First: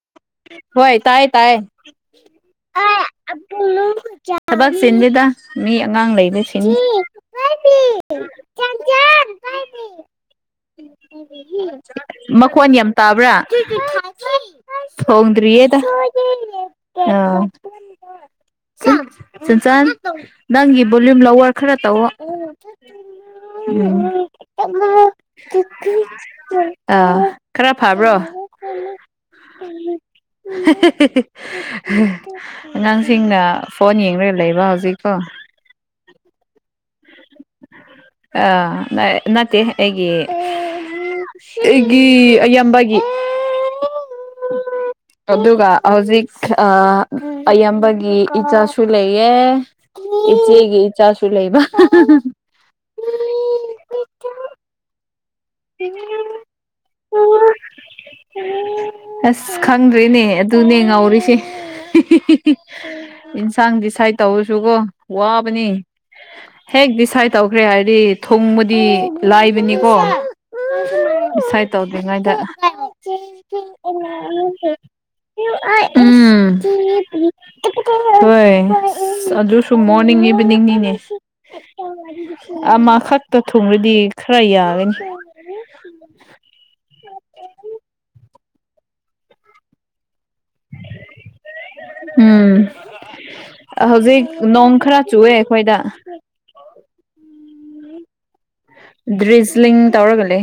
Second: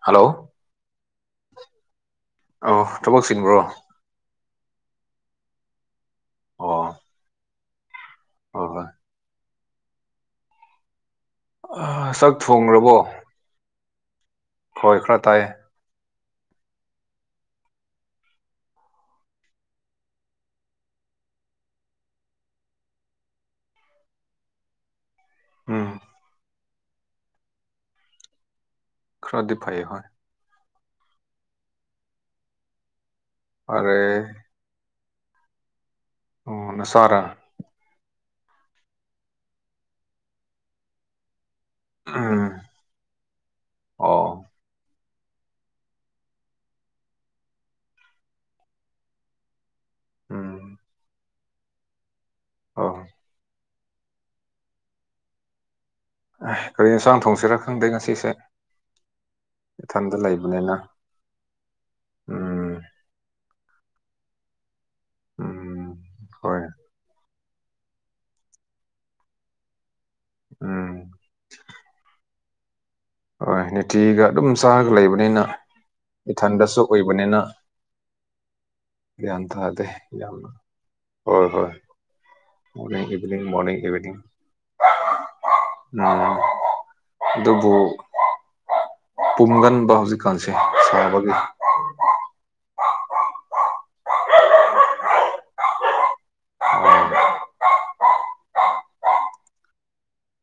hello ꯍꯣꯏ ꯇꯥꯏ ꯇꯥꯏ ꯑ ꯊꯕꯛ ꯆꯤꯟꯕ꯭ꯔꯣ ꯊꯕꯛ ꯆꯤꯟꯗ‌ꯦꯗ ꯃꯤ ꯑꯉꯥꯡ ꯂꯩꯕ ꯁꯤꯅꯤ ꯑꯣ ꯍꯣꯏ ꯑ ꯆꯥꯛ ꯃꯈꯣꯟ ꯌꯥꯝ ꯊꯣꯡꯈ꯭ꯔꯕꯣ ꯇꯥꯕ꯭ꯔꯥ ꯍꯣꯏ ꯈꯔ ꯇꯥꯏꯌꯦ ꯊ‌ꯣꯡꯗ꯭ꯔꯤ ꯌꯦꯗ ꯑ ꯆꯟ ꯆꯟꯆꯥꯟ ꯅꯪꯒꯤ ꯚꯣꯂꯨꯝ ꯂꯋꯔ ꯈꯔ ꯇꯧꯋ‌ꯣ ꯎꯝ ꯎꯝ [unintelligible] ꯑꯥ ꯈꯔ ꯐꯕ꯭ꯔꯣ ꯈꯔꯗꯤ ꯐꯩꯌꯦ ꯍꯣꯏ ꯑꯉꯥꯡꯁꯤꯡꯅ ꯐꯣꯟ ꯐꯔꯦ ꯌꯦꯡꯂꯒ ꯂꯩꯕ ꯍꯧꯖꯤꯛ ꯑꯥ ꯑꯣ ꯅꯆꯥꯔꯥ ꯑ ꯅꯠꯇꯦ ꯑꯩꯒꯤ ꯑꯩꯒꯤ ꯎꯝ ꯑꯌꯥꯝꯕꯒꯤ ꯑꯣ ꯑꯗꯨꯒ ꯍꯧꯖꯤꯛ ꯑ ꯑꯌꯥꯝꯕꯒꯤ ꯏꯆꯥꯁꯨ ꯂꯩꯌꯦ ꯎꯝ ꯏꯆꯦꯒꯤ ꯏꯆꯥꯁꯨ ꯂꯩꯕ ꯑ‌ꯣ [unintelligible] ꯀꯔꯤ ꯏꯟꯁꯥꯡ ꯊꯣꯡꯁꯤꯔꯥ ꯈꯪꯗꯦ ꯉꯁꯤꯁꯦ ꯑꯁ ꯏꯊꯟꯗ ꯈꯪꯗ꯭ꯔꯦꯅꯦ ꯂꯩꯕꯅꯤꯅ ꯑꯗꯨꯅꯦ ꯉꯥꯎꯔꯤꯁꯦ ꯎꯝ ꯏꯟꯁꯥꯡ ꯗꯤꯁꯥꯏꯠ ꯇꯧꯔꯁꯨꯀꯣ ꯋꯥꯕꯅ‌ꯦ ꯎꯝ ꯍꯣꯏ ꯍꯦꯛ ꯗꯤꯁꯥꯏꯠ ꯇꯧꯈ꯭ꯔꯦ ꯍꯥꯏꯔꯗꯤ ꯊ‌ꯣꯡꯕꯗꯤ ꯂꯥꯏꯕꯅꯤꯀꯣ ꯎꯝ ꯗꯤꯁꯥꯏꯇ ꯇꯧꯗ꯭ꯔꯤꯉꯩꯗ ꯍꯣꯏ ꯅꯤꯇꯤꯒꯤ ꯑꯗꯨꯝ ꯆꯥꯔꯒ ꯂꯩꯕꯅꯤꯅ ꯎꯝ ꯏꯊꯟꯗꯁꯨ ꯑꯣꯏꯕꯅꯤꯅ ꯍꯣꯏ ꯒ꯭ꯌꯥꯟ ꯑꯗꯨꯁꯨꯨꯝ ꯇꯥꯗꯦ ꯃꯣꯔꯅꯤꯡ ꯌꯥꯝꯅ ꯏꯚꯤꯅꯤꯡꯅꯤꯅꯦ ꯍꯣꯏ ꯍꯣꯏ ꯑꯃ ꯃꯣꯔꯅꯤꯡ ꯈꯛꯇ ꯏꯚꯤꯅꯤꯡ ꯊꯨꯡꯕꯗꯤ ꯈꯔ ꯌꯥꯒꯅꯤ ꯎ ꯑꯗꯨꯕꯨ ꯄꯨꯝꯒꯟꯕ ꯍꯧꯖꯤꯛꯀꯥꯟꯁꯦ ꯁꯥꯕꯒꯤ ꯎꯝ ꯍꯧꯖꯤꯛ ꯅꯣꯡ ꯈꯔ ꯆꯨꯑꯦ ꯑꯩꯈꯣꯏꯗ ꯑꯥ ꯗ꯭ꯔꯤꯖꯂꯤꯡ ꯇꯧꯔꯒ ꯂꯩ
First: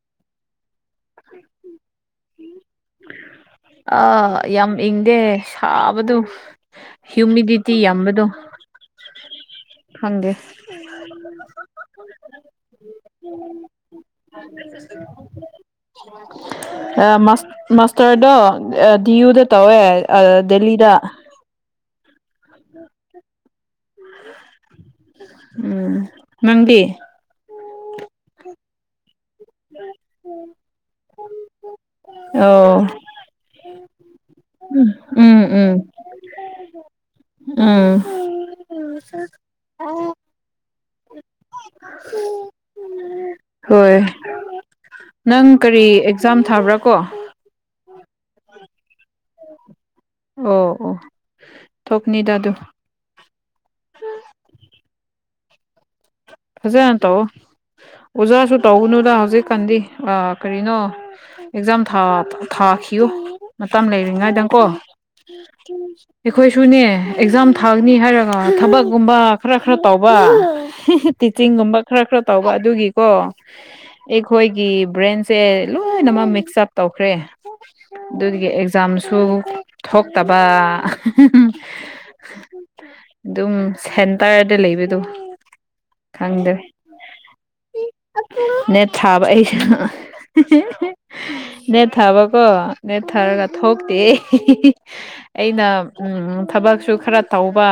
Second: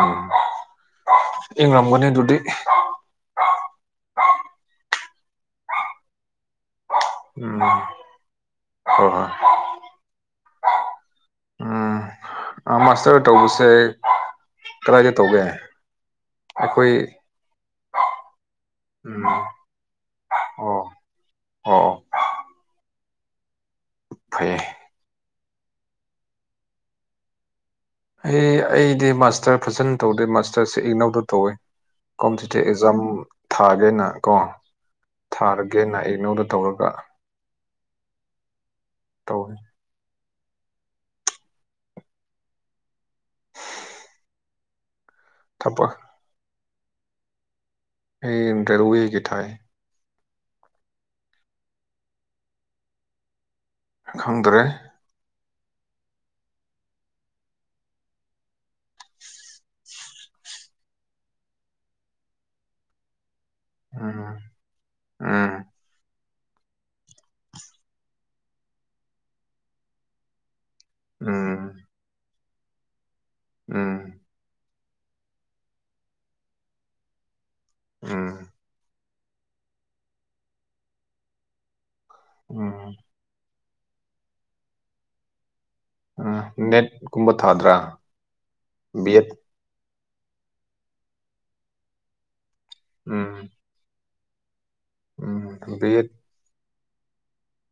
ꯎꯝ ꯏꯪꯉꯝꯒꯅꯤ ꯑꯗꯨꯗꯤ ꯑꯥ ꯌꯥꯝ ꯏꯪꯗꯦ ꯁꯥꯕꯗꯨ ꯍ꯭ꯌꯨꯃꯤꯗꯤꯇꯤ ꯌꯥꯝꯕꯗꯣ ꯍꯣ ꯍꯣ ꯗꯪꯗꯦ ꯑꯥ ꯃꯥꯁꯇꯔ ꯇꯧꯕꯁꯦ ꯀꯗꯥꯏꯗ ꯇꯧꯒꯦ ꯑꯩꯈꯣꯏ ꯃꯁ ꯃꯥꯁꯇꯔꯗꯣ ꯑꯥ ꯎꯝ ꯗꯤꯌꯨꯗ ꯑꯣ ꯇꯧꯋꯦ ꯑꯥ ꯗꯦꯜꯂꯤꯗ ꯑꯣ ꯐꯩꯌꯦ ꯎꯝ ꯅꯪꯗꯤ ꯑꯩ ꯑꯩꯗꯤ ꯃꯥꯁꯇꯔ ꯐꯖꯅ ꯇꯧꯗꯦ ꯃꯥꯁꯇꯔꯁꯦ ꯏꯛꯅꯧꯗ ꯇꯧꯋꯦ ꯀꯣꯝꯄꯤꯇꯦ ꯑꯣ ꯑꯦꯛꯖꯥꯝ ꯊꯥꯒꯦꯅ ꯀꯣ ꯎꯝ ꯎꯝ ꯊꯥꯔꯒꯦꯅ ꯏꯛꯅꯧꯗ ꯇꯧꯔꯒ ꯎꯝ ꯇꯧꯋꯦ ꯍꯣꯏ ꯅꯪ ꯀꯔꯤ ꯊꯕꯛ ꯑꯦꯛꯖꯥꯝ ꯊꯥꯕ꯭ꯔꯥ ꯀꯣ ꯑꯩ ꯔꯦꯜꯋꯦꯒꯤ ꯊꯥꯏ ꯑꯣ ꯑꯣ ꯊꯣꯛꯅꯤꯗ ꯑꯗꯨ ꯈꯪꯗꯔꯦ ꯐꯖꯅ ꯇꯧꯋꯣ ꯑꯣꯖꯥꯁꯨ ꯇꯧꯒꯅꯨꯗ ꯍꯧꯖꯤꯛꯀꯥꯟꯗꯤ ꯑꯥ ꯀꯔꯤꯅꯣ ꯑꯦꯛꯖꯥꯝ ꯊꯥ ꯊꯥꯈꯤꯌꯨ ꯃꯇꯝ ꯎꯝ ꯂꯩꯔꯤꯉꯩꯗꯀꯣ ꯎꯝ ꯑꯩꯈꯣꯏꯁꯨꯅꯦ ꯑꯦꯛꯖꯥꯝ ꯊꯥꯒꯅꯤ ꯍꯥꯏꯔꯒ ꯊꯕꯛꯀꯨꯝꯕ ꯈꯔ ꯈꯔ ꯇꯧꯕ ꯎꯝ ꯇꯤꯆꯤꯡꯒꯨꯝꯕ ꯈꯔ ꯈꯔ ꯇꯧꯕ ꯑꯗꯨꯒꯤꯀꯣ ꯎꯝ ꯑꯩꯈꯣꯏꯒꯤ ꯕ꯭ꯔꯦꯟꯁꯦ ꯂꯣꯏꯅꯃꯛ ꯃꯤꯛꯁ ꯑꯞ ꯇꯧꯈ꯭ꯔꯦ ꯎꯝ ꯗꯨꯗꯒꯤ ꯑꯦꯛꯖꯥꯝ ꯁꯨ ꯊꯣꯛꯇꯕ ꯎꯝ ꯗꯨꯝ ꯁꯦꯟꯇꯔꯗ ꯂꯩꯕꯗꯣ ꯎꯝ ꯈꯪꯗ꯭ꯔꯦ ꯅꯦꯠꯀꯨꯝꯕ ꯊꯥꯗ꯭ꯔꯥ ꯅꯦꯠ ꯕꯤ ꯊꯥꯕ ꯑꯦꯠ ꯑꯩ [unintelligible] [unintelligible] ꯅꯦꯠ ꯊꯥꯕꯀꯣ ꯅꯦꯠ ꯊꯥꯔꯒ ꯎꯝ ꯊꯣꯛꯇꯦ ꯑꯩꯅ ꯎꯝ ꯕꯤ ꯑꯦꯠ ꯎꯝ ꯊꯕꯛꯁꯨ ꯈꯔ ꯇꯧꯕ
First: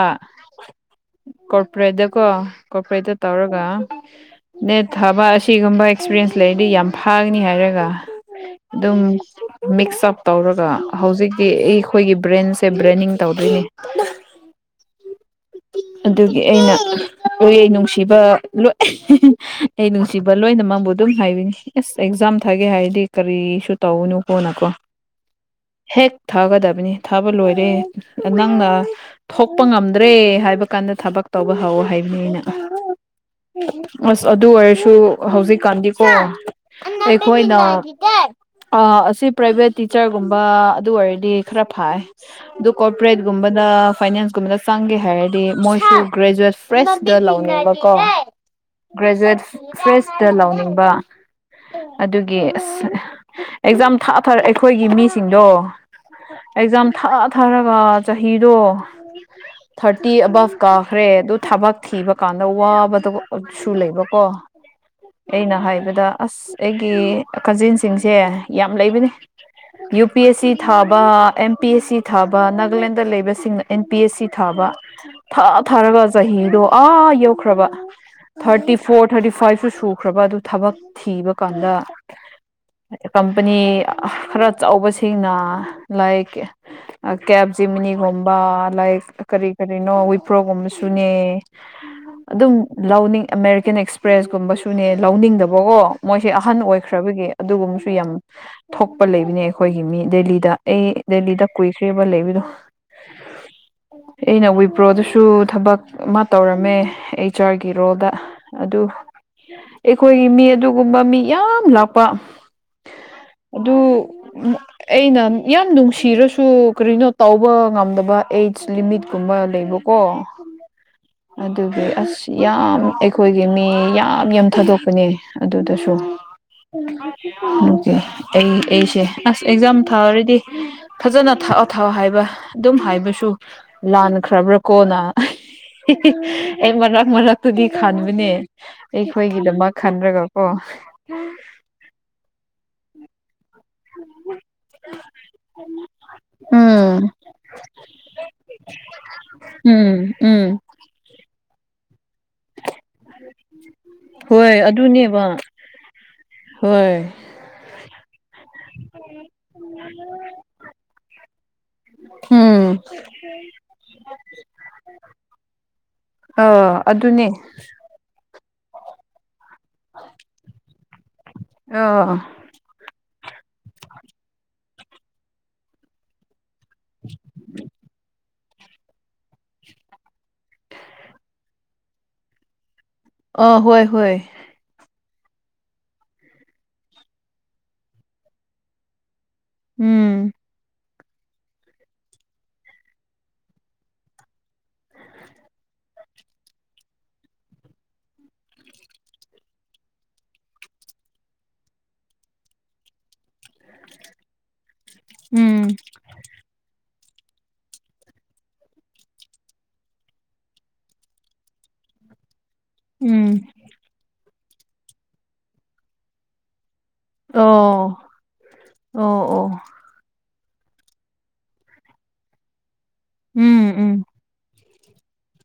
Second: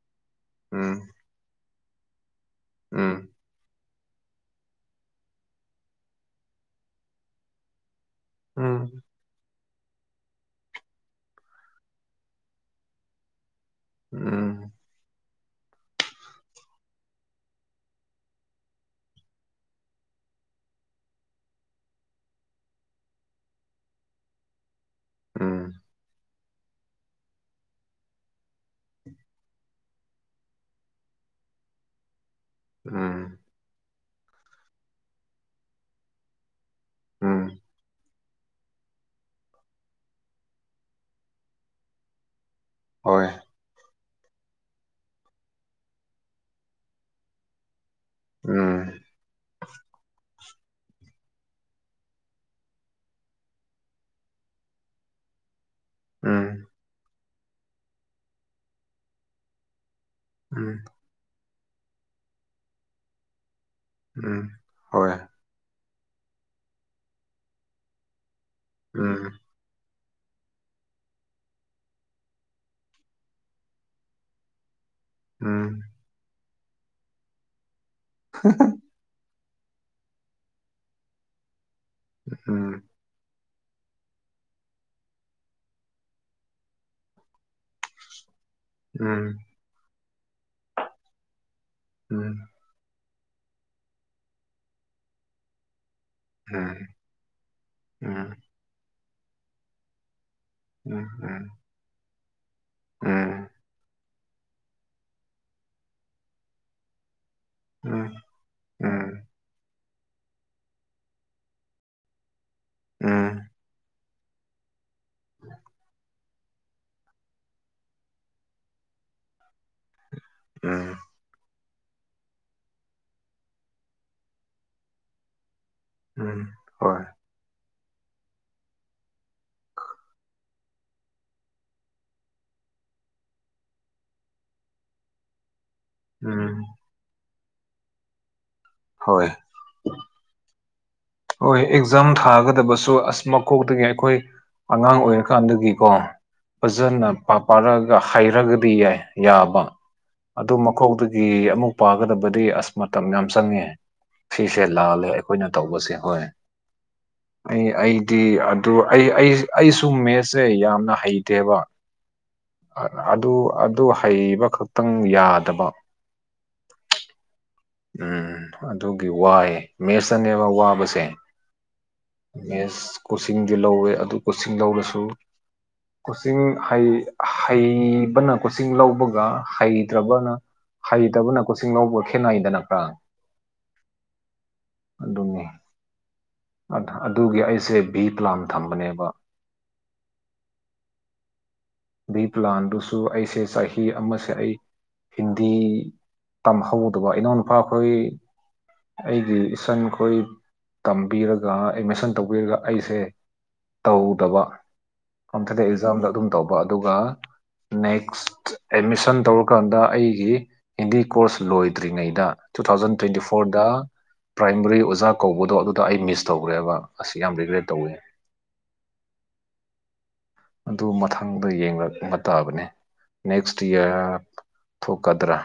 ꯎꯝ ꯀꯣꯔꯄꯔꯦꯠꯇꯀꯣ ꯀꯣꯔꯄꯔꯦꯠꯇ ꯎꯝ ꯇꯧꯔꯒ ꯅꯦꯠ ꯊꯥꯕ ꯑꯁꯤꯒꯨꯝꯕ ꯑꯦꯛꯁꯄꯤꯔꯦꯟꯁ ꯂꯩꯔꯗꯤ ꯌꯥꯝ ꯐꯥꯒꯅꯤ ꯍꯥꯏꯔꯒ ꯑꯗꯨꯝ ꯎꯝ ꯃꯤꯛꯁ ꯑꯞ ꯇꯧꯔꯒ ꯍꯧꯖꯤꯛꯇꯤ ꯑꯩꯈꯣꯏꯒꯤ ꯕ꯭ꯔꯦꯟꯁꯦ ꯕ꯭ꯔꯦꯟꯅꯤꯡ ꯇꯧꯗꯣꯏꯅꯦ ꯎꯝ ꯑꯗꯨꯒꯤ ꯑꯩꯅ ꯎꯌꯦ ꯅꯨꯡꯁꯤꯕ ꯂꯣꯏ ꯑꯩ ꯅꯨꯡꯁꯤꯕ ꯂꯣꯏꯅꯃꯛꯕꯨ ꯑꯗꯨꯝ ꯍꯥꯏꯕꯅꯤ ꯑꯁ ꯑꯦꯛꯖꯥꯝ ꯊꯥꯒꯦ ꯍꯥꯏꯔꯗꯤ ꯀꯔꯤꯁꯨ ꯇꯧꯒꯅꯨꯀꯣꯅ ꯀꯣ ꯎꯝ ꯍꯦꯛ ꯊꯥꯒꯗꯕꯅꯤ ꯊꯥꯕ ꯂꯣꯏꯔꯦ ꯅꯪꯅ ꯊꯣꯛꯄ ꯉꯝꯗ꯭ꯔꯦ ꯍꯥꯏꯕ ꯀꯥꯟꯗ ꯊꯕꯛ ꯇꯧꯕ ꯍꯧ ꯍꯥꯏꯕꯅꯤ ꯑꯩꯅ ꯎꯝ ꯑꯁ ꯑꯗꯨ ꯑꯣꯏꯔꯁꯨ ꯍꯧꯖꯤꯛꯀꯥꯟꯗꯤꯀꯣ ꯑꯩꯀꯣꯏꯅ ꯎꯝ ꯑꯥ ꯑꯁꯤ ꯄ꯭ꯔꯥꯏꯚꯦꯠ ꯇꯤꯆꯔꯒꯨꯝꯕ ꯑꯗꯨ ꯑꯣꯏꯔꯗꯤ ꯈꯔ ꯐꯥꯏ ꯑꯗꯨ ꯍꯣꯏ ꯀꯣꯔꯄꯣꯔꯦꯠꯒꯨꯝꯕꯗ ꯐꯥꯏꯅꯥꯟꯁꯀꯨꯝꯕꯗ ꯆꯪꯒꯦ ꯍꯥꯏꯔꯠ ꯗꯤ ꯃꯣꯏꯁꯨ ꯒ꯭ꯔꯦꯖꯨꯋꯦꯠ ꯐ꯭ꯔꯦꯁꯇꯥ ꯂꯧꯅꯕꯀꯣ ꯎꯝ ꯒ꯭ꯔꯦꯖꯨꯋꯦꯠ ꯐ꯭ꯔꯦꯁ ꯇꯥ ꯂꯧꯅꯤꯡꯕ ꯑꯗꯨꯒꯤ ꯑꯁ ꯑꯦꯛꯖꯥꯝ ꯊꯥ ꯊꯥꯔ ꯑꯩꯈꯣꯏꯒꯤ ꯃꯤꯁꯤꯡꯗꯣ ꯎꯝ ꯑꯦꯛꯖꯥꯝ ꯊꯥ ꯊꯥꯔꯒꯥ ꯆꯍꯤꯗꯣ ꯇꯤ ꯑꯕꯥꯞ ꯎꯝ ꯀꯥꯈ꯭ꯔꯦ ꯑꯗꯨ ꯊꯕꯛ ꯊꯤꯕ ꯀꯥꯟꯗ ꯋꯥꯕꯗ ꯁꯨ ꯂꯩꯕ ꯎꯝ ꯍꯣꯏ ꯑꯩꯅ ꯍꯥꯏꯕꯗ ꯑꯁ ꯑꯩꯒꯤ ꯀꯥꯖꯤꯟꯁꯤꯡꯁꯦ ꯌꯥꯝ ꯂꯩꯕꯅꯤ ꯎꯝ ꯌꯨ ꯄꯤ ꯑꯦꯁ ꯁꯤ ꯊꯥꯕ ꯑꯦꯝ ꯄꯤ ꯑꯦꯁ ꯁꯤ ꯊꯥꯕ Nagaland ꯂꯩꯕꯁꯤꯡꯅ N P S C ꯊꯥꯕ ꯊꯥ ꯎꯝ ꯎꯝ ꯊꯥꯔꯒ ꯆꯍꯤꯗꯣ ꯑꯥ ꯌꯧꯈ꯭ꯔꯥꯕ ꯊꯥꯔꯇꯤ ꯐꯣꯔ ꯊꯥꯔꯇꯤ ꯐꯥꯏꯞꯁꯨ ꯁꯨꯈ꯭ꯔꯥꯕ ꯑꯗꯨ ꯊꯕꯛ ꯊꯤꯕ ꯀꯥꯟꯗ ꯎꯝ ꯎꯝ ꯀꯝꯄꯅꯤ ꯈꯔ ꯆꯧꯕꯁꯤꯡꯅ ꯂꯥꯏꯛ ꯑꯥ ꯀꯦꯞ ꯖꯤꯃꯤꯅꯤ ꯒꯨꯝꯕ ꯂꯥꯏꯛ ꯎꯝ ꯎꯝ ꯀꯔꯤ ꯀꯔꯤꯅꯣ ꯋꯤꯄ꯭ꯔꯣꯒꯨꯝꯕꯁꯨꯅꯦ ꯎꯝ ꯎꯝ ꯎꯝ ꯑꯗꯨꯝ ꯂꯧꯅꯤꯡ ꯑꯃꯦꯔꯤꯀꯦꯟ ꯑꯦꯛꯁꯄ꯭ꯔꯦꯁꯀꯨꯝꯕꯁꯨꯅꯦ ꯂꯧꯅꯤꯡꯗꯕꯒꯣ ꯃꯣꯏꯁꯦ ꯎꯝ ꯎꯝ ꯑꯍꯟ ꯑꯣꯏꯈ꯭ꯔꯥꯕꯒꯤ ꯑꯗꯨꯒꯨꯝꯕꯁꯨ ꯌꯥꯝ ꯊꯣꯛꯄ ꯂꯩꯕꯅꯦ ꯑꯩꯈꯣꯏꯒꯤ ꯃꯤ ꯗꯦꯂꯤꯗꯥ ꯑꯩ ꯗꯦꯜꯂꯤꯗꯥ ꯀꯨꯏꯈ꯭ꯔꯦꯕ ꯂꯩꯕꯗꯣ ꯎꯝ ꯑꯩꯅ ꯋꯤꯄ꯭ꯔꯣꯗꯨꯁꯨ ꯊꯕꯛ ꯑꯃ ꯇꯧꯔꯝꯃꯦ ꯑꯩꯆ ꯑꯥꯔꯒꯤ ꯔꯣꯜꯗ ꯑꯗꯨ ꯎꯝ ꯑꯩꯈꯣꯏꯒꯤ ꯃꯤ ꯑꯗꯨꯒꯨꯝꯕ ꯃꯤ ꯌꯥꯝ ꯂꯥꯛꯄ ꯎꯝ ꯑꯗꯨ ꯎꯝ ꯑꯩꯅ ꯌꯥꯝ ꯅꯨꯡꯁꯤꯔꯥꯁꯨ ꯀꯔꯤꯅꯣ ꯇꯧꯕ ꯉꯝꯗꯕ ꯑꯦꯖ ꯂꯤꯃꯤꯠ ꯀꯨꯝꯕ ꯂꯩꯕ ꯀꯣ ꯎꯝ ꯑꯗꯨꯒꯤ ꯑꯁ ꯌꯥꯝ ꯑꯩꯈꯣꯏꯒꯤ ꯃꯤ ꯌꯥꯝ ꯌꯝ ꯊꯥꯗꯣꯛꯄꯅꯦ ꯑꯗꯨꯗꯁꯨ ꯎꯝ ꯍꯣꯏ [unintelligible] ꯑꯩ ꯑꯩꯁꯦ ꯑꯁ ꯑꯦꯛꯖꯥꯝ ꯊꯥꯔꯗꯤ ꯐꯖꯅ ꯊꯥꯛꯑꯣ ꯊꯥꯎꯑꯣ ꯍꯥꯏꯕ ꯑꯗꯨꯝ ꯍꯥꯏꯕꯁꯨ ꯂꯥꯟꯈ꯭ꯔꯕ꯭ꯔꯥ ꯀꯣꯅ ꯎꯝ ꯑꯩ ꯃꯔꯛ ꯃꯔꯛꯇꯥꯗꯤ ꯈꯥꯟꯕꯅꯦ ꯍꯣꯏ ꯑꯩꯈꯣꯏꯒꯤꯗꯃꯛ ꯈꯟꯗ꯭ꯔꯥꯒꯀꯣ ꯍꯣꯏ ꯑꯦꯛꯖꯥꯝ ꯊꯥꯒꯗꯕꯁꯨ ꯑꯁ ꯃꯀꯣꯛꯇꯥꯒꯤ ꯑꯩꯈꯣꯏ ꯑꯉꯥꯡ ꯑꯣꯏꯔꯀꯥꯟꯗꯒꯤꯀꯣ ꯎꯝ ꯐꯖꯅ ꯄꯥ ꯄꯥꯔꯛꯑꯒ ꯍꯩꯔꯒꯥꯗꯤ ꯌꯥꯏ ꯌꯥꯕ ꯎꯝ ꯎꯝ ꯀꯣꯛꯇꯥꯒꯤ ꯑꯃꯨꯛ ꯄꯥꯒꯗꯕꯗꯤ ꯑꯁ ꯃꯇꯝ ꯌꯥꯝ ꯆꯪꯉꯦ ꯍꯣꯏ ꯁꯤꯁꯦ ꯂꯥꯜꯂꯦ ꯑꯗꯨꯅꯦꯕ ꯑꯩꯈꯣꯏꯅ ꯇꯧꯕꯁꯦ ꯍꯣꯏ ꯍꯣꯏ ꯑꯩ ꯑꯩꯗꯤ ꯑꯗꯨ ꯑꯩ ꯑꯩ ꯑꯩꯁꯨ ꯃꯦꯁ ꯖꯦ ꯌꯥꯝꯅ ꯍꯩꯇꯦꯕ ꯎꯝ ꯑꯥ ꯑꯗꯨ ꯑꯗꯨ ꯍꯩꯕ ꯈꯛꯇꯪ ꯌꯥꯗꯕ ꯑꯣ ꯑꯗꯨꯅꯦ ꯎꯝ ꯑꯗꯨꯒꯤ ꯋꯥꯏ ꯃꯦꯁꯇꯥꯅꯦꯕ ꯋꯥꯕꯁꯦ ꯑꯣ ꯃꯦꯁ ꯀꯣꯁꯤꯡꯗꯤ ꯂꯧꯋꯦ ꯑꯗꯨ ꯀꯣꯁꯤꯡ ꯂꯧꯔꯁꯨ ꯀꯣꯆꯤꯡ ꯍꯩ ꯍꯩꯕꯅ ꯀꯣꯆꯤꯡ ꯂꯧꯕꯒ ꯍꯩꯇ꯭ꯔꯕꯅ ꯍꯩꯇꯕꯅ ꯀꯣꯆꯤꯡ ꯂꯧꯕꯒ ꯈꯦꯠꯅꯩꯗꯅꯈꯔꯥ ꯑꯥ ꯍꯣꯏ ꯍꯣꯏ ꯑꯗꯨꯅꯤ ꯑꯗꯨ ꯑꯗꯨꯒꯤ ꯑꯩꯁꯦ ꯕꯤ ꯄ꯭ꯂꯥꯟ ꯊꯝꯕꯅꯦꯕ ꯎꯝ ꯕꯤ ꯄ꯭ꯂꯥꯟꯗꯨꯁꯨ ꯑꯩꯁꯦ ꯆꯍꯤ ꯑꯃꯁꯦ ꯑꯩ ꯍꯤꯟꯗꯤ ꯇꯝꯍꯧꯗꯕ ꯏꯅꯥꯎꯅꯨꯄꯥ ꯑꯈꯣꯏ ꯑꯩꯗꯤ ꯏꯆꯟꯈꯣꯏ ꯇꯝꯕꯤꯔꯒ ꯑꯦꯠꯃꯤꯁꯟ ꯇꯧꯕꯤꯔꯒ ꯑꯩꯁꯦ ꯇꯧꯗꯕ ꯀꯝꯊꯗ ꯎꯝ ꯑꯦꯛꯖꯥꯝꯗ ꯑꯗꯨꯝ ꯇꯧꯕ ꯑꯗꯨꯒ ꯅꯦꯛꯁ ꯑꯦꯗꯃꯤꯁꯟ ꯇꯧꯔꯀꯥꯟꯗ ꯑꯩꯒꯤ ꯍꯤꯟꯗꯤ ꯀꯣꯔꯁ ꯂꯣꯏꯗ꯭ꯔꯤꯉꯩꯗ ꯇꯨ ꯊꯥꯎꯖꯟ ꯇ꯭ꯋꯦꯟꯇꯤ ꯎꯝ ꯐꯣꯔꯗ ꯄ꯭ꯔꯥꯏꯃꯔꯤ ꯑꯣꯖꯥ ꯀꯧꯕꯗꯣ ꯑꯗꯨꯗ ꯑꯩ ꯃꯤꯁ ꯇꯧꯈ꯭ꯔꯦꯕ ꯑꯁ ꯌꯥꯝ ꯔꯤꯒ꯭ꯔꯦꯠ ꯑꯣ ꯇꯧꯋꯦ ꯑꯣ ꯑꯣ ꯑꯗꯨ ꯃꯊꯪꯗ ꯌꯦꯡꯂꯛꯕ ꯇꯥꯕꯅꯦ ꯅꯦꯛꯁ ꯎꯝ ꯏꯌꯥꯔ ꯎꯝ ꯊꯣꯛꯀꯗ꯭ꯔꯥ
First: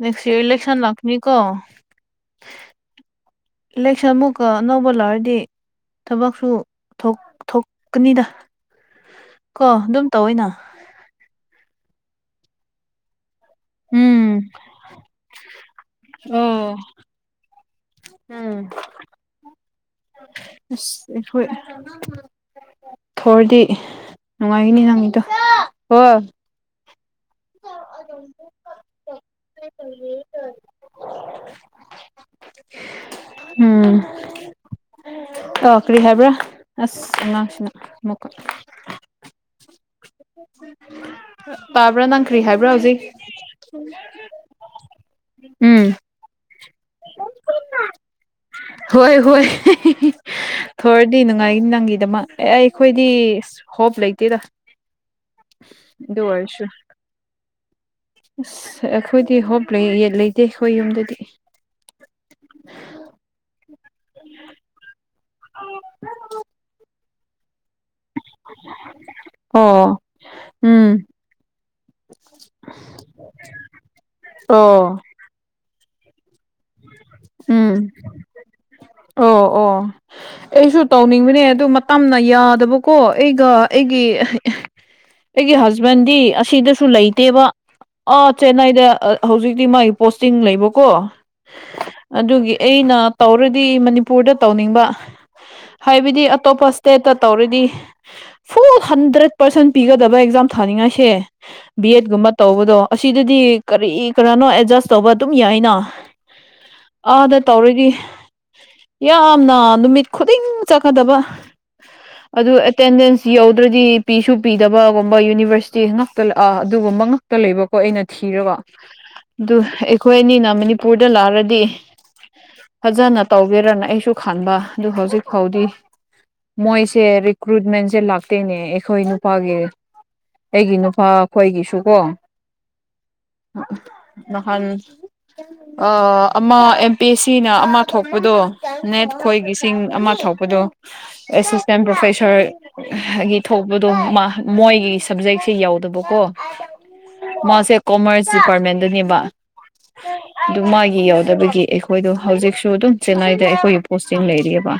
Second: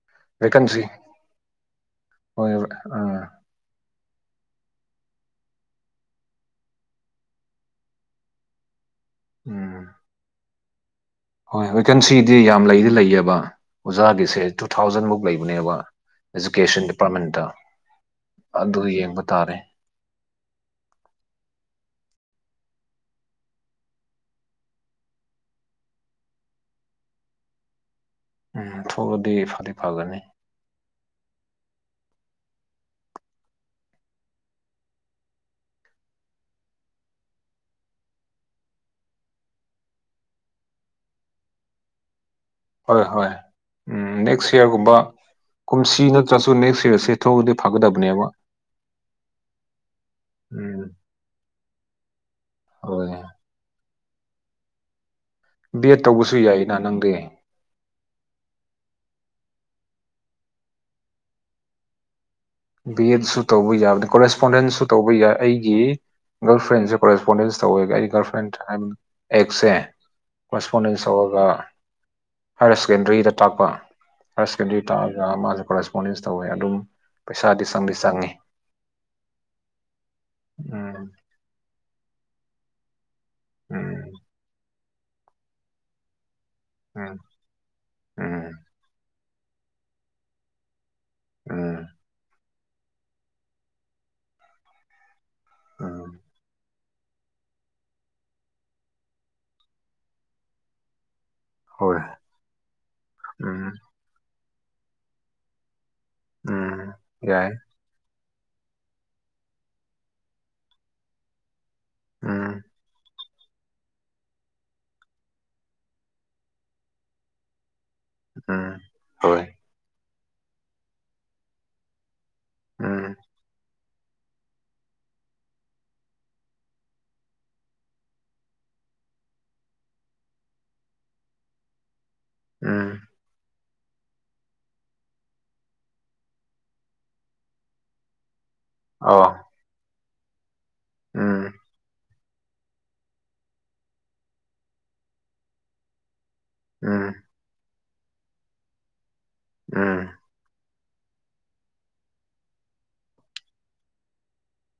ꯅꯦꯛꯁ ꯏꯌꯥꯔ ꯂꯦꯛꯁꯟ ꯚꯦꯀꯟꯁꯤ ꯂꯛꯃꯤ ꯀꯣ ꯍꯣꯏ ꯑꯥ ꯏꯂꯦꯛꯁꯟ ꯑꯃꯨꯛꯀ ꯑꯅꯧꯕꯥꯂꯥꯛꯑꯗꯤ ꯊꯕꯛꯁꯨ ꯊꯣꯛꯀꯅꯤꯗ ꯀꯣ ꯎꯝ ꯑꯗꯨꯝ ꯇꯧꯏꯅ ꯍꯣꯏ ꯋꯦꯀꯦꯟꯁꯤꯗꯤ ꯌꯥꯝ ꯂꯩꯗꯤ ꯂꯩꯌꯦꯕ ꯎꯝ ꯑꯣꯖꯥꯒꯤꯁꯦ ꯇꯨ ꯊꯥꯎꯖꯟ ꯃꯨꯛ ꯂꯩꯕꯅꯦꯕ ꯑꯣ ꯑꯦꯖꯨꯀꯦꯁꯟ ꯗꯤꯄꯥꯔꯠꯃꯦꯟꯇ ꯎꯝ ꯑꯗꯨ ꯌꯦꯡꯕ ꯇꯥꯔꯦ ꯑꯁ ꯍꯣꯏ ꯊꯣꯑꯗꯤ ꯅꯨꯡꯉꯥꯏꯒꯅꯤ ꯅꯪꯒꯤꯗꯣ ꯍꯣꯏ ꯎꯝ ꯊꯣꯛꯑꯗꯤ ꯐꯗꯤ ꯐꯒꯅꯤ ꯎꯝ ꯑ ꯀꯔꯤ ꯍꯥꯏꯕ꯭ꯔꯥ ꯑꯁ ꯑꯉꯥꯡꯁꯤꯅ ꯑꯃꯨꯛꯀ ꯇꯥꯕ꯭ꯔꯥ ꯅꯪ ꯀꯔꯤ ꯍꯥꯏ ꯍꯣꯏ ꯍꯣꯏ ꯎꯝ ꯅꯦꯛꯁ ꯏꯔꯒꯨꯝꯕ ꯎꯝ ꯀꯨꯝꯁꯤ ꯅꯠꯇ꯭ꯔꯁꯨ ꯅꯦꯛꯁ ꯏꯔꯁꯦ ꯊꯣꯛꯑꯗꯤ ꯐꯒꯗꯕꯅꯦꯕ ꯍꯣꯏ ꯍꯣꯏ ꯎꯝ ꯊꯣꯑꯗꯤ ꯅꯨꯡꯉꯥꯏꯅꯤ ꯅꯪꯒꯤꯗꯨꯃ ꯑꯩꯈꯣꯏꯗꯤ ꯍꯣꯏ ꯍꯣꯞ ꯂꯩꯇꯦꯗ ꯕꯤ ꯑꯦꯗ ꯇꯧꯕꯁꯨ ꯑꯗꯨꯑꯣꯏꯔꯁꯨ ꯌꯥꯏꯅ ꯅꯪꯗꯤ ꯑꯁ ꯑꯩꯈꯣꯏꯗꯤ ꯍꯣꯞ ꯂꯩꯇꯦ ꯑꯩꯈꯣꯏ ꯌꯨꯝꯗꯗꯤ ꯕꯤꯑꯦꯠꯁꯨ ꯇꯧꯕ ꯌꯥꯕꯅꯤ ꯀꯣꯔꯦꯁꯄꯣꯟꯗꯦꯟꯁꯨ ꯇꯧꯕ ꯌꯥꯏ ꯑꯩꯒꯤ ꯒꯔꯜ ꯐ꯭ꯔꯦꯟꯁꯨ ꯀꯣꯔꯦꯁꯄꯣꯟꯗꯦꯟꯁ ꯇꯧꯋꯦ ꯑꯩ ꯒꯜ ꯐ꯭ꯔꯦꯟ ꯍꯥꯏꯕꯅꯦ ꯑꯦꯛꯁꯦ ꯑꯣ ꯎꯝ ꯀꯣꯔꯁꯄꯣꯅꯦꯟꯁ ꯇꯧꯋꯦꯕ ꯍꯥꯌꯌꯔ ꯁꯦꯀꯦꯟꯗꯔꯤꯗ ꯇꯥꯛꯄ ꯍꯥꯏꯔ ꯑꯣ ꯁꯦꯀꯦꯟꯗꯔꯤ ꯇꯥꯛꯑꯒ ꯃꯥꯁꯨ ꯀꯣꯔꯔꯦꯁꯄꯣꯟꯗꯦꯟꯁ ꯇꯧꯋꯦ ꯑꯗꯨꯝ ꯄꯩꯁꯥꯗꯤ ꯎꯝ ꯆꯪꯗꯤ ꯆꯪꯉꯤ ꯑꯣ ꯑꯣ ꯑꯩꯁꯨ ꯎꯝ ꯇꯧꯅꯤꯡꯕꯅꯦ ꯑꯗꯨ ꯃꯇꯝꯅ ꯌꯥꯗꯕ ꯀꯣ ꯑꯩꯒ ꯑꯩꯒꯤ ꯎꯝ ꯑꯩꯒꯤ ꯍꯁꯕꯦꯟꯗꯤ ꯑꯁꯤꯗ ꯁꯨ ꯎꯝ ꯂꯩꯇꯦꯕ ꯑꯥ ꯎꯝ ꯆꯦꯟꯅꯥꯏꯗ ꯍꯧꯖꯤꯛꯇꯤ ꯃꯥꯒꯤ ꯄꯣꯁꯇꯤꯡ ꯂꯩꯕꯀꯣ ꯎꯝ ꯑꯗꯨꯒꯤ ꯑꯩꯅ ꯇꯧꯔꯗꯤ ꯃꯅꯤꯄꯨꯔꯗ ꯇꯧꯅꯤꯡꯕ ꯎꯝ ꯍꯥꯏꯕꯗꯤ ꯑꯇꯣꯞꯄ ꯏꯁꯇꯦꯠꯇ ꯇꯧꯔꯗꯤ ꯐꯨꯜ ꯍꯟꯗ꯭ꯔꯦꯠ ꯄꯥꯔꯁꯦꯟ ꯄꯤꯒꯗꯕ ꯑꯦꯛꯖꯥꯝ ꯊꯥꯅꯤꯡꯉꯥꯏꯁꯦ ꯕꯤ ꯍꯣꯏ ꯌꯦꯠꯀꯨꯝꯕ ꯇꯧꯕꯗꯣ ꯑꯁꯤꯗꯗꯤ ꯎꯝ ꯀꯔꯤ ꯀꯔꯥꯅꯣ ꯑꯦꯠꯖꯁ ꯇꯧꯕ ꯗꯨꯝ ꯌꯥꯏꯅ ꯎꯝ ꯑꯥꯗ ꯌꯥꯏ ꯇꯧꯔꯗꯤ ꯌꯥꯝꯅ ꯅꯨꯃꯤꯠ ꯈꯨꯗꯤꯡ ꯆꯠꯀꯗꯕ ꯑꯗꯨ ꯎꯝ ꯑꯦꯇꯦꯟꯗꯦꯟꯁ ꯌꯧꯗ꯭ꯔꯗꯤ ꯄꯤꯁꯨ ꯄꯤꯗꯕꯒꯨꯝꯕ ꯌꯨꯅꯤꯕꯔꯁꯤꯇꯤ ꯉꯥꯛꯇ ꯑꯥ ꯑꯗꯨꯒꯨꯝꯕ ꯉꯥꯛꯇ ꯂꯩꯕ ꯑꯩꯅ ꯊꯤꯔꯒ ꯎꯝ ꯍꯣꯏ ꯑꯗꯨ ꯑꯩꯈꯣꯏ ꯑꯅꯤꯅ ꯃꯅꯤꯄꯨꯔꯗ ꯂꯥꯛꯔꯗꯤ ꯎꯝ ꯐꯖꯅ ꯇꯧꯒꯦꯔꯅ ꯑꯩꯁꯨ ꯈꯟꯕ ꯑꯗꯨ ꯍꯧꯖꯤꯛ ꯐꯥꯎꯗꯤ ꯃꯣꯏꯁꯦ ꯔꯤꯀ꯭ꯔꯨꯏꯠꯃꯦꯟꯖꯦ ꯂꯥꯛꯇꯦꯅꯦ ꯑꯩꯈꯣꯏ ꯅꯨꯄꯥꯒꯤ ꯑꯩꯒꯤ ꯅꯨꯄꯥ ꯈꯣꯏꯒꯤꯁꯨ ꯀꯣ ꯎꯝ ꯅꯥꯍꯟ ꯑꯥ ꯑꯃ ꯑꯦꯝ ꯄꯤ ꯑꯦ ꯁꯤꯅ ꯑꯃ ꯊꯣꯛꯄꯗꯣ ꯅꯦꯠ ꯑꯣ ꯈꯣꯏꯒꯤ ꯇꯤꯡ ꯑꯃ ꯊꯣꯛꯄꯗꯣ ꯎꯝ ꯑꯦꯁꯤꯁꯇꯦꯟ ꯄ꯭ꯔꯣꯐꯦꯁꯔ ꯒꯤ ꯊꯣꯛꯄꯗꯣ ꯃ ꯃꯣꯏꯒꯤ ꯁꯕꯖꯦꯛꯁꯦ ꯌꯥꯎꯗꯕꯀꯣ ꯎꯝ ꯃꯥꯁꯦ ꯀꯣꯃꯔꯁ ꯗꯤꯄꯥꯔꯠꯃꯦꯟꯗꯅꯦꯕ ꯎꯝ ꯑꯗꯨ ꯃꯥꯒꯤ ꯌꯥꯎꯗꯕꯒꯤ ꯑꯩꯈꯣꯏꯗꯣ ꯍꯧꯖꯤꯛꯁꯨ ꯑꯗꯨꯝ ꯆꯦꯟꯅꯥꯏꯗ ꯑꯩꯈꯣꯏꯒꯤ ꯄꯣꯁꯇꯤꯡ ꯂꯩꯔꯤꯌꯦꯕ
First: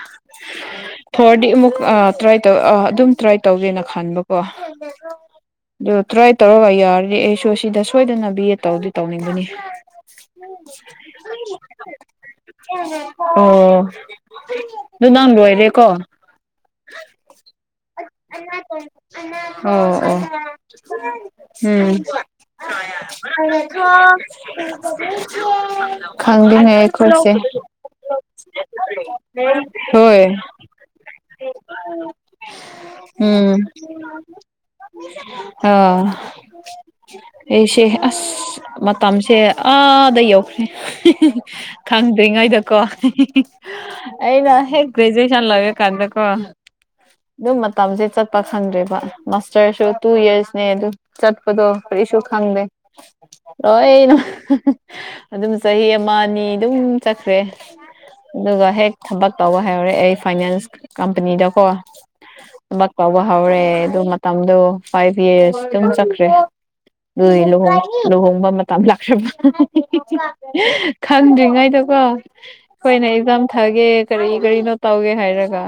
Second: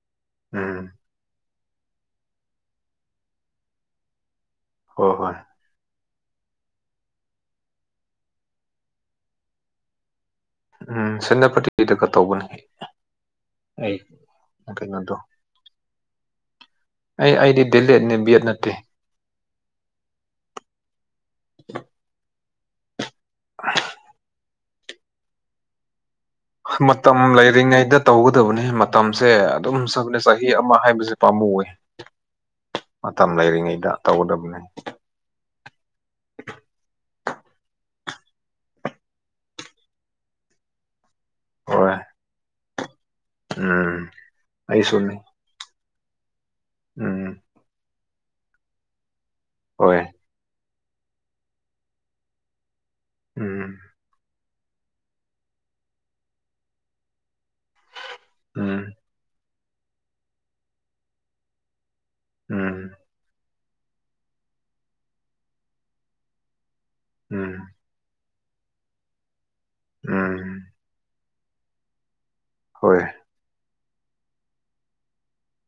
ꯎꯝ ꯐꯔꯗꯤ ꯑꯃꯨꯛ ꯑꯥ ꯇ꯭ꯔꯥꯏ ꯇꯧ ꯑꯥ ꯑꯗꯨꯝ ꯇ꯭ꯔꯥꯏ ꯇꯧꯒꯦꯅ ꯈꯟꯕꯀꯣ ꯍꯣꯏ ꯍꯣꯏ ꯑꯗꯨ ꯇ꯭ꯔꯥꯏ ꯇꯧꯔꯒ ꯌꯥꯔꯗꯤ ꯑꯩꯁꯨ ꯁꯤꯗ ꯁꯣꯏꯗꯅ ꯕꯤ ꯌꯦꯠ ꯇꯧꯗꯤ ꯇꯧꯅꯤꯡꯕꯅꯤ ꯎꯝ ꯁꯦꯅꯄꯇꯤꯗꯒ ꯇꯧꯕꯅꯤ ꯑꯣ ꯑꯩ ꯑꯗꯨ ꯀꯩꯅꯣꯗꯣ ꯅꯪ ꯂꯣꯏꯔꯦ ꯀꯣ ꯑꯩ ꯑꯩꯗꯤ ꯗꯤꯂꯦꯠꯅꯦ ꯕꯦꯠ ꯅꯠꯇꯦ ꯑꯣ ꯑꯣ ꯎꯝ [unintelligible] ꯃꯇꯝ ꯑꯩꯈꯣꯏꯁꯦ ꯂꯩꯔꯤꯉꯩꯗ ꯇꯧꯒꯗꯕꯅꯤ ꯃꯇꯝꯁꯦ ꯑꯗꯨꯝ ꯆꯠꯂꯦ ꯆꯍꯤ ꯑꯃ ꯍꯥꯏꯕꯁꯦ ꯄꯥꯝꯃꯨꯋꯦ ꯎꯝ ꯃꯇꯝ ꯎꯝ ꯂꯩꯔꯤꯉꯩꯗ ꯇꯧꯒꯗꯕꯅꯤ ꯑꯣ ꯑꯩꯁꯦ ꯑꯁ ꯃꯇꯝꯁꯦ ꯑꯥꯗ ꯌꯧꯈ꯭ꯔꯦ ꯍꯣꯏ ꯈꯪꯗ꯭ꯔꯤꯉꯩꯗꯀꯣ ꯎꯝ ꯑꯩꯅ ꯍꯦꯛ ꯑꯩꯁꯨꯅꯤ ꯒ꯭ꯔꯦꯖꯨꯋꯦꯠ ꯁꯟ ꯂꯣꯏꯔꯀꯥꯟꯗꯀꯣ ꯎꯝ ꯑꯗꯨꯝ ꯃꯇꯝꯁꯦ ꯆꯠꯄ ꯈꯪꯗ꯭ꯔꯦꯕ ꯃꯥꯁꯇꯔꯁꯨ ꯍꯣꯏ ꯇꯨ ꯌꯔꯁꯅꯦ ꯑꯗꯨ ꯆꯠꯄꯗꯣ ꯀꯔꯤꯁꯨ ꯈꯪꯗꯦ ꯎꯝ ꯂꯣꯏꯅ ꯑꯗꯨꯝ ꯆꯍꯤ ꯑꯃ ꯑꯅꯤ ꯑꯗꯨꯝ ꯆꯠꯈ꯭ꯔꯦ ꯑꯗꯨꯒ ꯍꯦꯛ ꯎꯝ ꯊꯕꯛ ꯇꯧꯕ ꯍꯥꯏꯍꯧꯔꯦ ꯑꯩ ꯐꯥꯏꯅꯥꯟꯁ ꯀꯝꯄꯅꯤꯗꯀꯣ ꯎꯝ ꯊꯕꯛ ꯇꯧꯕ ꯍꯧꯔꯦ ꯑꯗꯨ ꯃꯇꯝꯗꯣ ꯐꯥꯏꯚ ꯏꯌꯥꯔꯁ ꯑꯗꯨꯝ ꯆꯠꯈ꯭ꯔꯦ ꯑꯗꯨꯏ ꯎꯝ ꯂꯨꯍꯣꯡ ꯂꯨꯍꯣꯡꯕ ꯃꯇꯝ ꯂꯥꯛꯈ꯭ꯔꯦꯕ ꯎꯝ ꯈꯪꯗ꯭ꯔꯤꯉꯩꯗꯀꯣ ꯍꯣꯏ ꯈꯣꯏꯅ ꯑꯦꯛꯖꯥꯝ ꯊꯒꯦ ꯀꯔꯤ ꯀꯔꯤꯅꯣ ꯇꯧꯒꯦ ꯍꯥꯏꯔꯒ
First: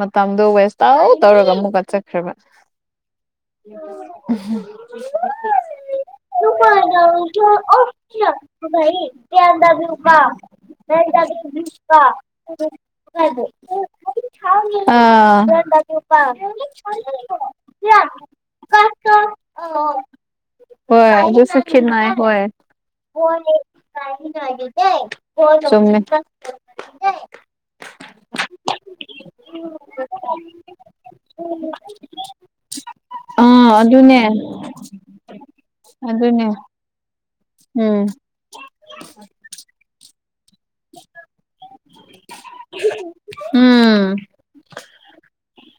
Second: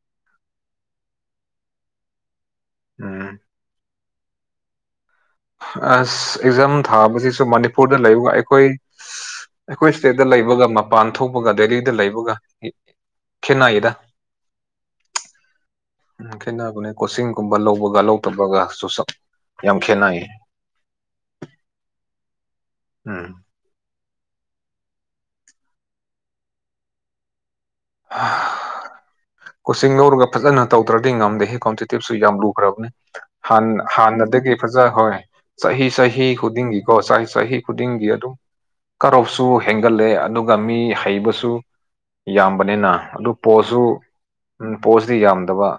ꯃꯇꯝꯗꯣ ꯋꯦ ꯇꯧ ꯇꯧꯔꯒ ꯑꯃꯨꯛꯀ ꯆꯠꯈ꯭ꯔꯦꯕ ꯎꯝ [unintelligible] [unintelligible] [unintelligible] ꯑꯁ ꯑꯦꯛꯖꯥꯝ ꯊꯥꯕꯁꯤꯁꯨ ꯃꯅꯤꯄꯨꯔꯗ ꯂꯩꯕꯒ ꯑꯩꯈꯣꯏ ꯑꯩꯈꯣꯏ ꯏꯁꯇꯦꯠꯇ ꯂꯩꯕꯒ ꯃꯄꯥꯟ ꯊꯣꯛꯄꯒ ꯗꯦꯜꯂꯤꯗ ꯂꯩꯕꯒ ꯈꯦꯠꯅꯩꯗ [unintelligible] ꯑꯥ ꯎꯝ ꯈꯦꯠꯅꯕꯅꯦ ꯀꯣꯆꯤꯡꯒꯨꯝꯕ ꯂꯧꯕꯒ ꯂꯧꯗꯕꯒꯁꯨꯁꯛ ꯌꯥꯝ ꯈꯦꯠꯅꯩꯌꯦ ꯍꯣꯏ ꯑꯗꯨꯁꯨ ꯈꯦꯠꯅꯩ ꯍꯣꯏ ꯎꯝ [unintelligible] ꯆꯨꯝꯃꯦ ꯀꯣꯆꯤꯡ ꯂꯧꯔꯒ ꯐꯖꯅ ꯇꯧꯗ꯭ꯔꯗꯤ ꯉꯝꯗꯦꯍꯦ ꯀꯝꯄꯤꯇꯤꯇꯤꯞꯁꯨ ꯌꯥꯝ ꯂꯨꯈ꯭ꯔꯕꯅꯦ ꯍꯥꯟ ꯑꯥ ꯑꯗꯨꯅꯦ ꯍꯥꯟꯅꯗꯒꯤ ꯐꯖ ꯍꯧꯋꯦ ꯆꯍꯤ ꯆꯍꯤ ꯑꯗꯨꯅꯦ ꯈꯨꯗꯤꯡꯒꯤ ꯀꯣ ꯆꯍꯤ ꯆꯍꯤ ꯎꯝ ꯈꯨꯗꯤꯡꯒꯤ ꯑꯗꯨꯝ ꯀꯠꯑꯣꯞꯁꯨ ꯍꯦꯟꯒꯠꯂꯦ ꯑꯗꯨꯒ ꯃꯤ ꯍꯩꯕꯁꯨ ꯌꯥꯝꯕꯅꯤꯅ ꯑꯗꯨ ꯄꯣꯠꯁꯨ ꯎꯝ ꯎꯝ ꯄꯣꯁꯇꯤ ꯌꯥꯝꯗꯕ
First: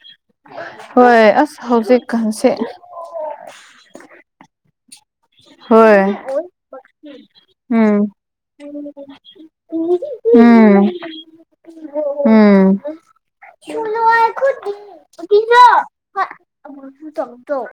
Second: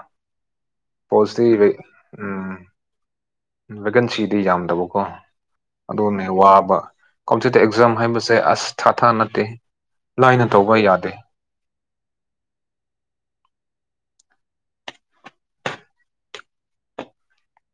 ꯍꯣꯏ ꯄꯣꯁꯇꯤ ꯑꯁ ꯕꯦ ꯍꯧꯖꯤꯛꯀꯥꯟꯁꯦ ꯎꯝ [unintelligible] ꯚꯦꯀꯦꯟꯁꯤꯗꯤ ꯌꯥꯝꯗꯕꯀꯣ ꯍꯣꯏ ꯑꯗꯣꯅꯦ ꯋꯥꯕ ꯀꯣꯝꯇꯤꯇꯤꯞ ꯑꯦꯛꯖꯥꯝ ꯎꯝ ꯍꯥꯏꯕꯁꯦ ꯑꯁ ꯊꯥꯊꯥ ꯅꯠꯇꯦ ꯂꯥꯏꯅ ꯎꯝ ꯇꯧꯕ ꯌꯥꯗꯦ ꯎꯝ ꯈꯨꯂꯣꯌꯥ ꯈꯨꯠꯗꯤ [unintelligible] ꯍꯠ ꯑꯃꯨꯛꯖꯨ ꯇꯧ ꯇꯧ